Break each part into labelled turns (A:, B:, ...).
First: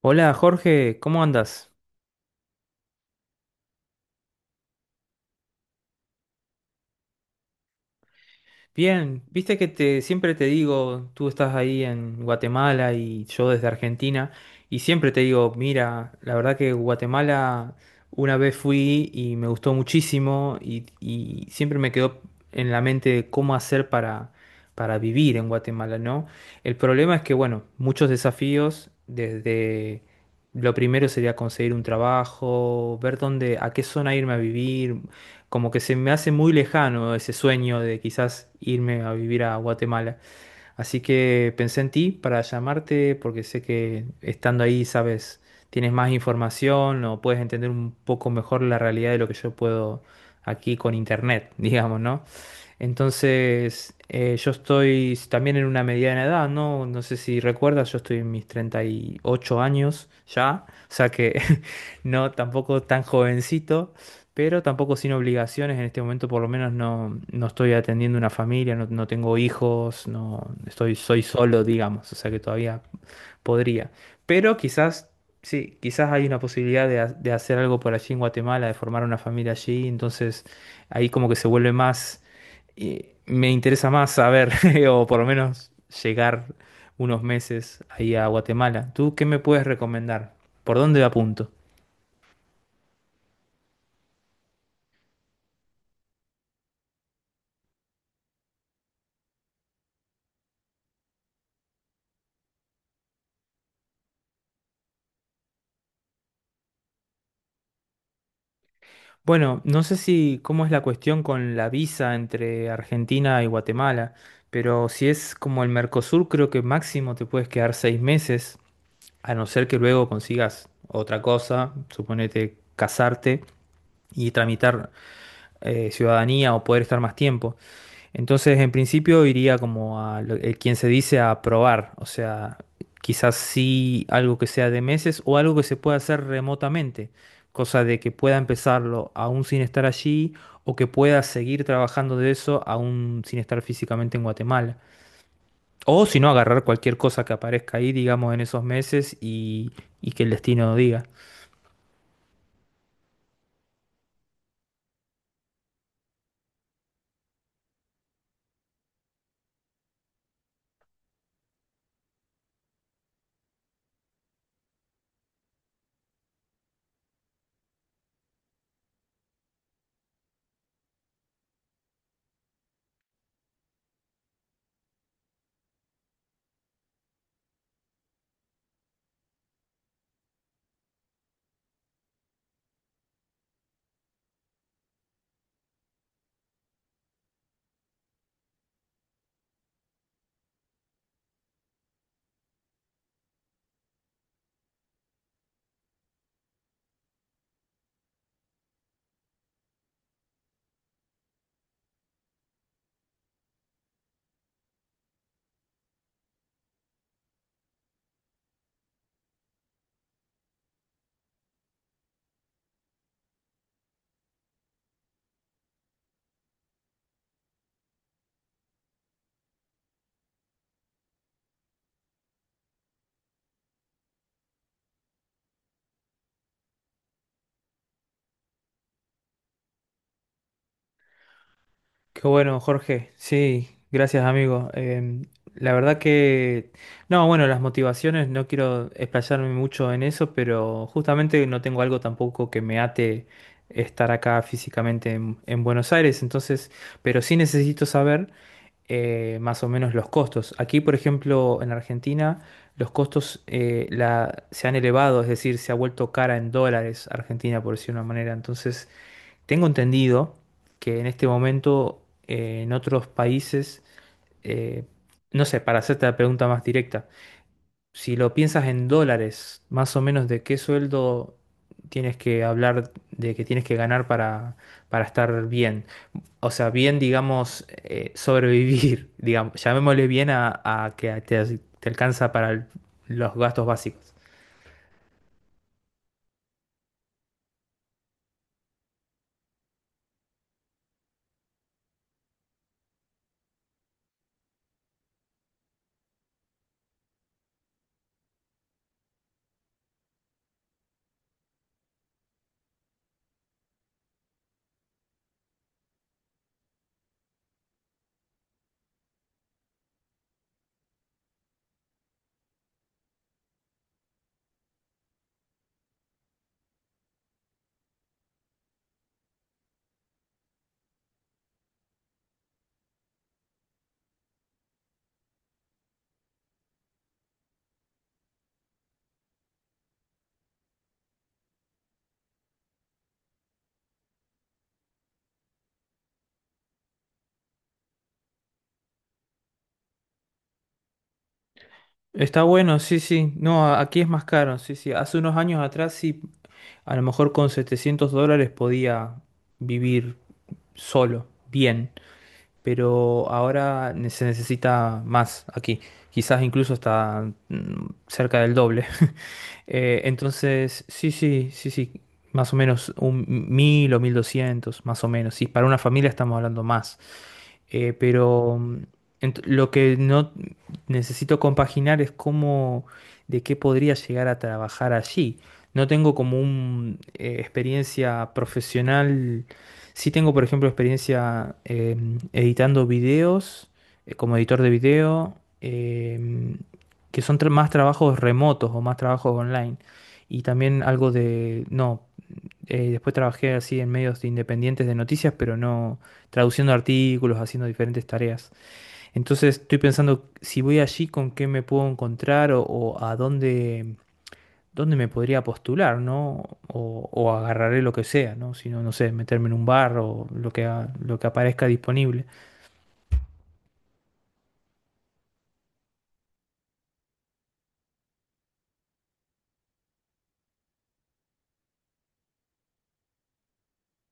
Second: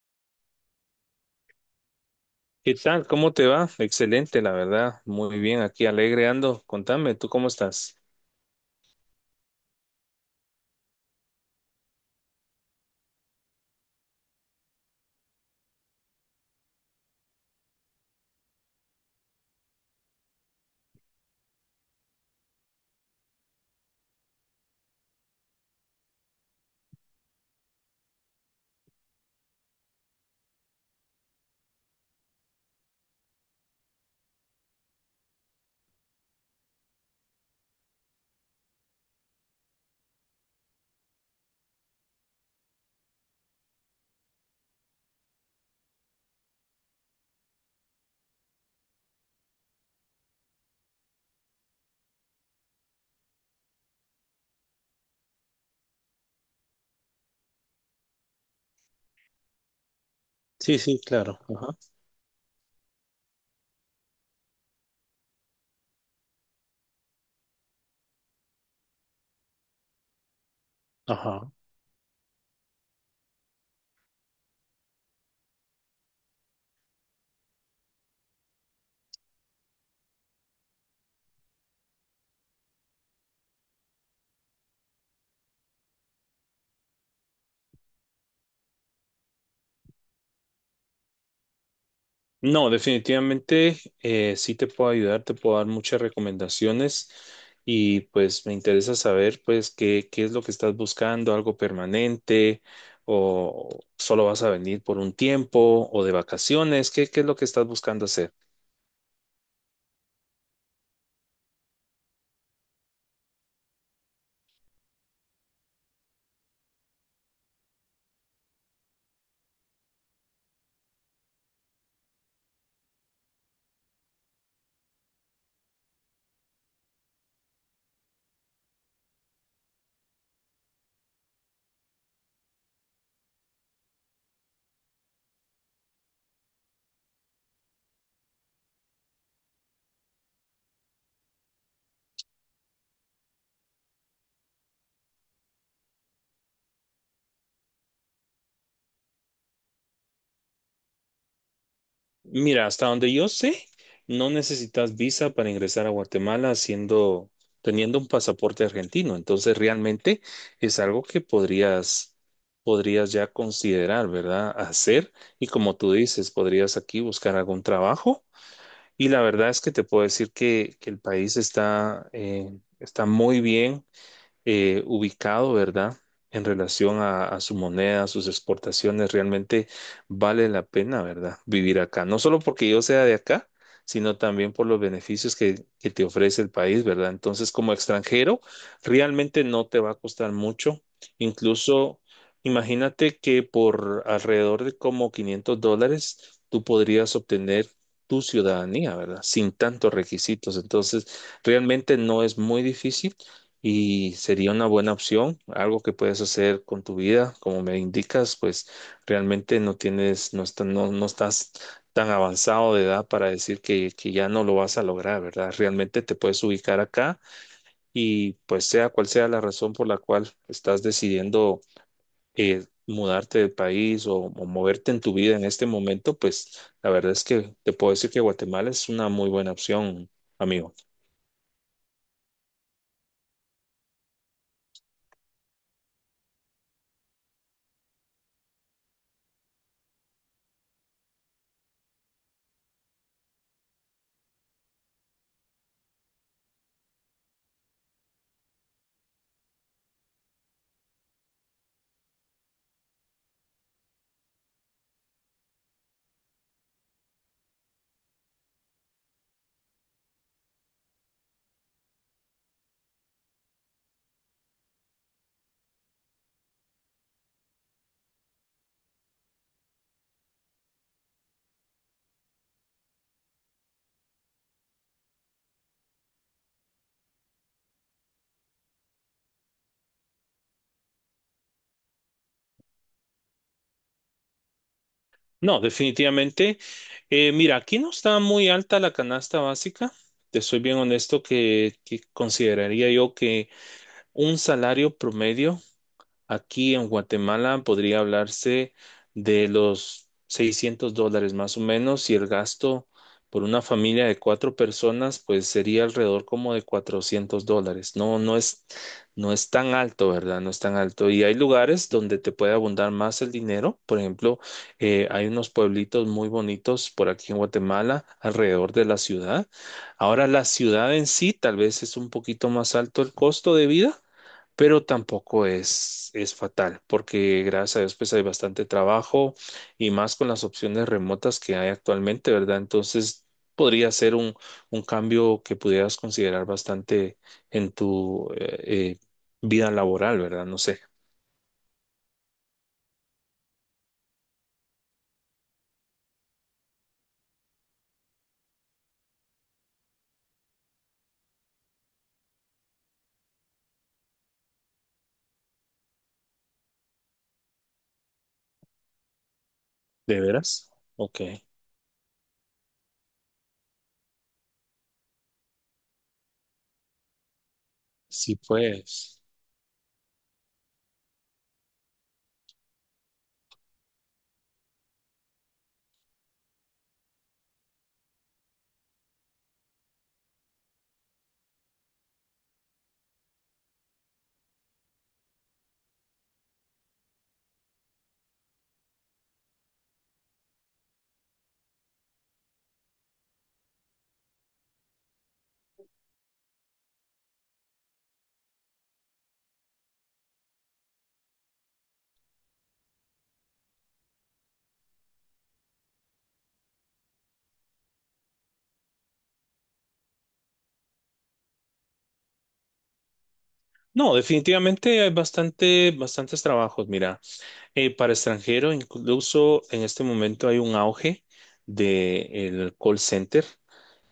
A: Hola Jorge, ¿cómo andas?
B: ¿Qué tal? ¿Cómo te va? Excelente, la verdad. Muy bien, aquí alegre ando. Contame, ¿tú cómo estás?
A: Bien, viste que te siempre te digo, tú estás ahí en Guatemala y yo desde Argentina, y siempre te digo, mira, la verdad que Guatemala una vez fui y me gustó muchísimo y siempre me quedó en la mente cómo hacer para vivir en Guatemala, ¿no? El problema es que, bueno, muchos desafíos desde... Lo primero sería conseguir un trabajo, ver dónde, a qué zona irme a vivir, como que se me hace muy lejano ese sueño de quizás irme a vivir a Guatemala. Así que pensé en ti para llamarte porque sé que estando ahí, sabes, tienes más información o puedes entender un poco mejor la realidad de lo que yo puedo aquí con internet, digamos, ¿no? Entonces, yo estoy también en una mediana edad, ¿no? No sé si recuerdas, yo estoy en mis 38 años ya,
B: Sí,
A: o
B: sí,
A: sea
B: claro.
A: que
B: Ajá.
A: no, tampoco tan jovencito, pero tampoco sin obligaciones en este momento, por lo menos no, no estoy atendiendo una familia, no, no tengo hijos, no estoy, soy
B: Ajá.
A: solo, digamos, o sea que todavía podría. Pero quizás, sí, quizás hay una posibilidad de hacer algo por allí en Guatemala, de formar una familia allí. Entonces, ahí como que se vuelve más, me interesa más saber, o por lo menos llegar unos meses ahí a Guatemala. ¿Tú qué me puedes recomendar? ¿Por dónde apunto?
B: No, definitivamente sí te puedo ayudar, te puedo dar muchas recomendaciones y pues me interesa saber pues qué es lo que estás buscando, algo permanente o solo vas a venir por un tiempo o de vacaciones, ¿ qué es lo que estás buscando hacer?
A: Bueno, no sé si cómo es la cuestión con la visa entre Argentina y Guatemala, pero si es como el Mercosur, creo que máximo te puedes quedar 6 meses. A no ser que luego consigas otra cosa, suponete casarte y tramitar ciudadanía o poder estar más tiempo. Entonces, en principio iría como quien se dice a probar, o sea, quizás sí algo que sea de meses o algo que se pueda hacer remotamente, cosa de que pueda empezarlo aún sin estar allí o que pueda seguir trabajando de eso aún sin estar físicamente en Guatemala. O si no, agarrar cualquier cosa que aparezca ahí, digamos, en esos meses y que el destino diga.
B: Mira, hasta donde yo sé, no necesitas visa para ingresar a Guatemala teniendo un pasaporte argentino. Entonces, realmente es algo que podrías ya considerar, ¿verdad? Hacer. Y como tú dices, podrías aquí buscar algún trabajo. Y la verdad es que te puedo decir que el país está, está muy bien ubicado, ¿verdad? En relación a su moneda, a sus exportaciones, realmente vale la pena, ¿verdad? Vivir acá. No solo porque yo sea de acá, sino también por los beneficios que te ofrece el país, ¿verdad? Entonces, como extranjero, realmente no te va a costar mucho. Incluso, imagínate que por alrededor de como $500, tú podrías obtener tu ciudadanía, ¿verdad? Sin tantos requisitos. Entonces, realmente no es muy difícil y sería una buena opción, algo que puedes hacer con tu vida, como me indicas, pues realmente no tienes, no estás tan avanzado de edad para decir que ya no lo vas a lograr, ¿verdad? Realmente te puedes ubicar acá y pues sea cual sea la razón por la cual estás decidiendo mudarte del país o moverte en tu vida en este momento, pues la verdad es que te puedo decir que Guatemala es una muy buena opción, amigo.
A: Qué bueno, Jorge. Sí, gracias, amigo. La verdad que... No, bueno, las motivaciones, no quiero explayarme mucho en eso, pero justamente no tengo algo tampoco que me ate estar acá físicamente en Buenos Aires, entonces, pero sí necesito saber. Eh, más o menos los costos. Aquí, por ejemplo, en Argentina, los costos se han elevado, es decir, se ha vuelto cara en dólares Argentina, por decir de una manera. Entonces, tengo entendido que en este momento en otros países, eh, no sé, para hacerte la pregunta más directa, si lo piensas en dólares, más o menos de qué sueldo tienes que hablar, de que tienes que ganar para, estar bien. O sea, bien, digamos, sobrevivir, digamos, llamémosle bien a que te alcanza para los gastos básicos.
B: No, definitivamente. Mira, aquí no está muy alta la canasta básica. Te soy bien honesto que consideraría yo que un salario promedio aquí en Guatemala podría hablarse de los $600 más o menos y el gasto por una familia de cuatro personas pues sería alrededor como de $400. No es tan alto, ¿verdad? No es tan alto. Y hay lugares donde te puede abundar más el dinero. Por ejemplo, hay unos pueblitos muy bonitos por aquí en Guatemala, alrededor de la ciudad. Ahora la ciudad en sí tal vez es un poquito más alto el costo de vida, pero tampoco es fatal, porque gracias a Dios pues hay bastante trabajo y más con las opciones remotas que hay actualmente, ¿verdad? Entonces podría ser un cambio que pudieras considerar bastante en tu vida laboral, ¿verdad? No sé,
A: Está bueno, sí, sí. No, aquí es más caro, sí, sí. Hace unos años atrás sí, a lo mejor con $700 podía vivir solo, bien, pero ahora se necesita más aquí, quizás incluso hasta cerca del doble.
B: ¿de veras?
A: Entonces, sí,
B: Ok,
A: sí, sí, sí, más o menos 1.000 o 1.200 más o menos. Sí, para una familia estamos hablando más.
B: sí
A: Pero
B: pues.
A: lo que no necesito compaginar es cómo, de qué podría llegar a trabajar allí. No tengo como una experiencia profesional. Sí tengo, por ejemplo, experiencia editando videos, como editor de video, em, que son más trabajos remotos o más trabajos online. Y también algo de, no, después trabajé así en medios independientes de noticias, pero no traduciendo artículos, haciendo diferentes tareas. Entonces estoy pensando si voy allí con qué me puedo encontrar o a dónde, dónde me podría postular, ¿no? O agarraré lo que sea, ¿no? Si no, no sé, meterme en un bar o lo que aparezca disponible.
B: No, definitivamente hay bastantes trabajos. Mira, para extranjero, incluso en este momento hay un auge del call center.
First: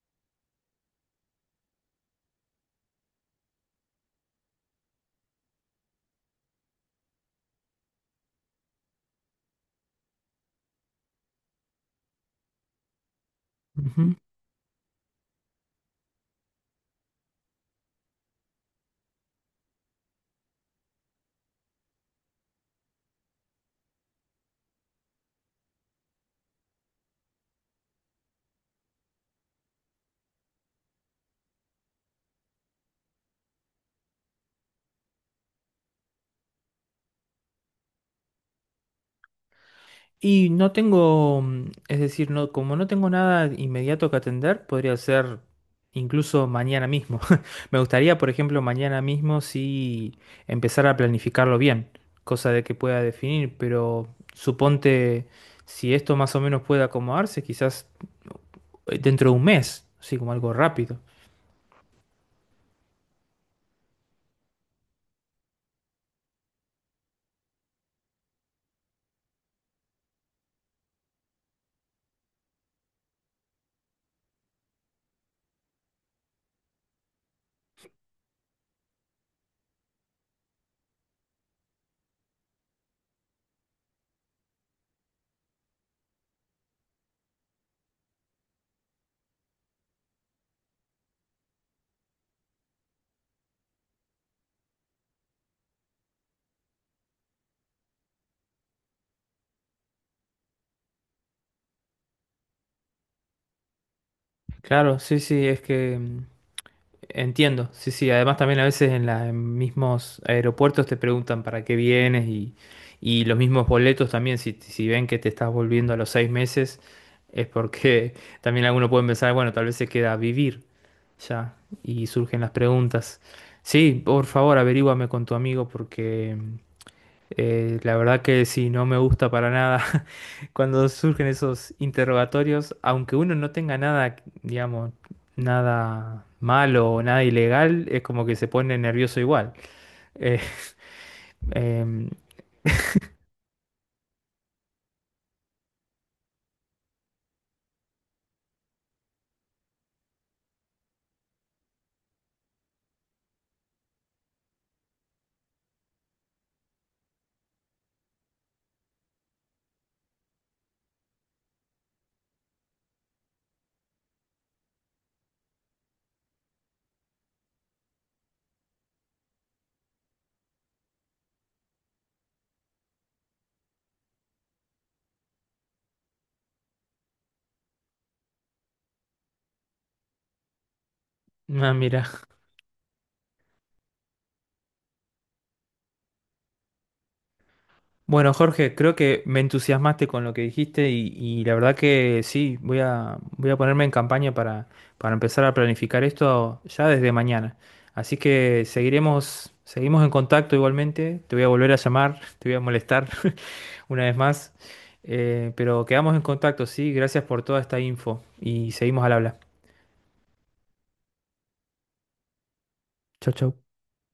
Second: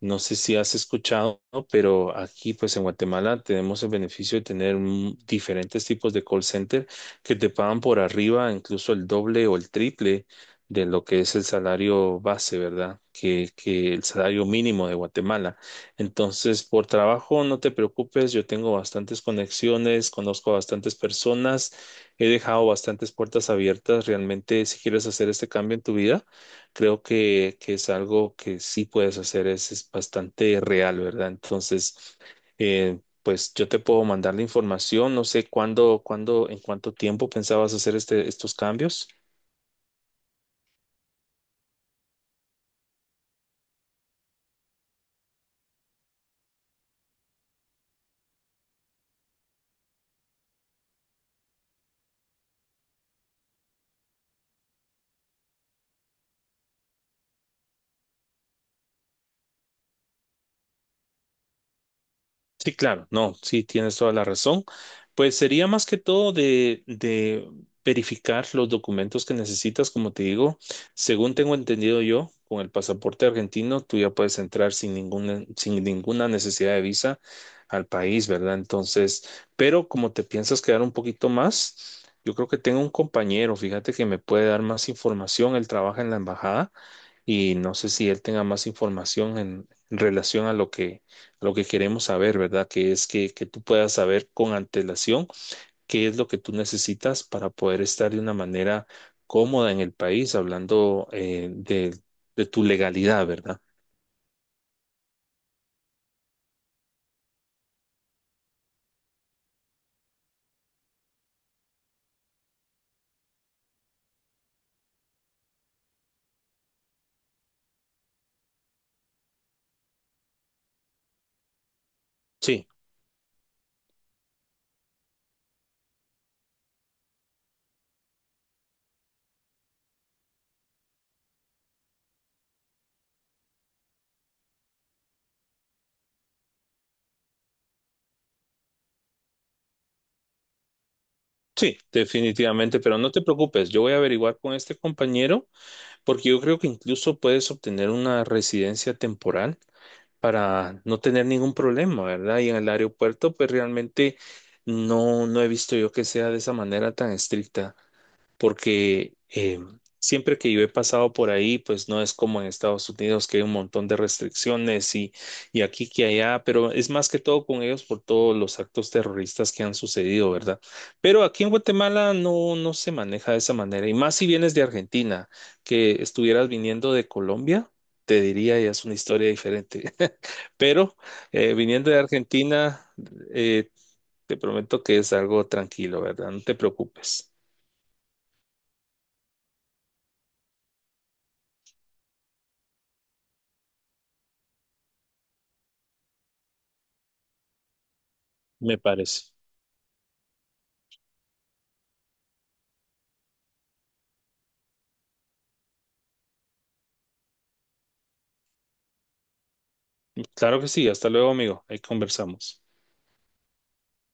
B: No sé si has escuchado, ¿no? Pero aquí pues en Guatemala tenemos el beneficio de tener diferentes tipos de call center que te pagan por arriba, incluso el doble o el triple de lo que es el salario base, ¿verdad? Que el salario mínimo de Guatemala. Entonces, por trabajo, no te preocupes, yo tengo bastantes conexiones, conozco a bastantes personas, he dejado bastantes puertas abiertas. Realmente, si quieres hacer este cambio en tu vida, creo que es algo que sí puedes hacer, es bastante real, ¿verdad? Entonces, pues yo te puedo mandar la información, no sé en cuánto tiempo pensabas hacer estos cambios.
A: Y no tengo, es decir, no, como no tengo nada inmediato que atender, podría ser incluso mañana mismo. Me gustaría, por ejemplo, mañana mismo sí empezar a planificarlo bien, cosa de que pueda definir, pero suponte si esto más o menos puede acomodarse, quizás dentro de un mes, así como algo rápido.
B: Sí, claro, no, sí, tienes toda la razón. Pues sería más que todo de verificar los documentos que necesitas, como te digo. Según tengo entendido yo, con el pasaporte argentino, tú ya puedes entrar sin ninguna, sin ninguna necesidad de visa al país, ¿verdad? Entonces, pero como te piensas quedar un poquito más, yo creo que tengo un compañero, fíjate que me puede dar más información. Él trabaja en la embajada y no sé si él tenga más información en relación a lo a lo que queremos saber, ¿verdad? Que es que tú puedas saber con antelación qué es lo que tú necesitas para poder estar de una manera cómoda en el país, hablando de tu legalidad, ¿verdad?
A: Claro, sí, sí, es que entiendo, sí, sí. Además también a veces en los mismos aeropuertos te preguntan para qué vienes y los mismos boletos también, si ven que te estás volviendo a los 6 meses, es porque también algunos pueden pensar, bueno, tal vez se queda a vivir ya y surgen las
B: Sí.
A: preguntas. Sí, por favor, averíguame con tu amigo porque la verdad que sí, no me gusta para nada cuando surgen esos interrogatorios, aunque uno no tenga nada, digamos, nada malo o nada ilegal, es como que se pone nervioso igual. Eh,
B: Sí,
A: em,
B: definitivamente, pero no te preocupes, yo voy a averiguar con este compañero porque yo creo que incluso puedes obtener una residencia temporal para no tener ningún problema, ¿verdad? Y en el aeropuerto, pues realmente no he visto yo que sea de esa manera tan estricta porque siempre que yo he pasado por ahí, pues no es como en Estados Unidos que hay un montón de restricciones y aquí que allá, pero es más que todo con ellos por todos los actos terroristas que han sucedido, ¿verdad? Pero aquí en Guatemala no, no se maneja de esa manera, y más si vienes de Argentina, que estuvieras viniendo de Colombia. Te diría, ya es una historia diferente. Pero
A: ah,
B: viniendo de
A: mira.
B: Argentina, eh, te prometo que es algo tranquilo, ¿verdad? No te preocupes,
A: Bueno, Jorge, creo que me entusiasmaste con lo que dijiste y la verdad que sí, voy a ponerme en campaña para, empezar a planificar esto ya desde mañana. Así que
B: me parece.
A: seguiremos, seguimos en contacto igualmente. Te voy a volver a llamar, te voy a molestar una vez más. Pero quedamos en contacto, sí. Gracias por toda esta info y seguimos al habla.
B: Claro que sí, hasta luego, amigo. Ahí conversamos.
A: Chau, chau.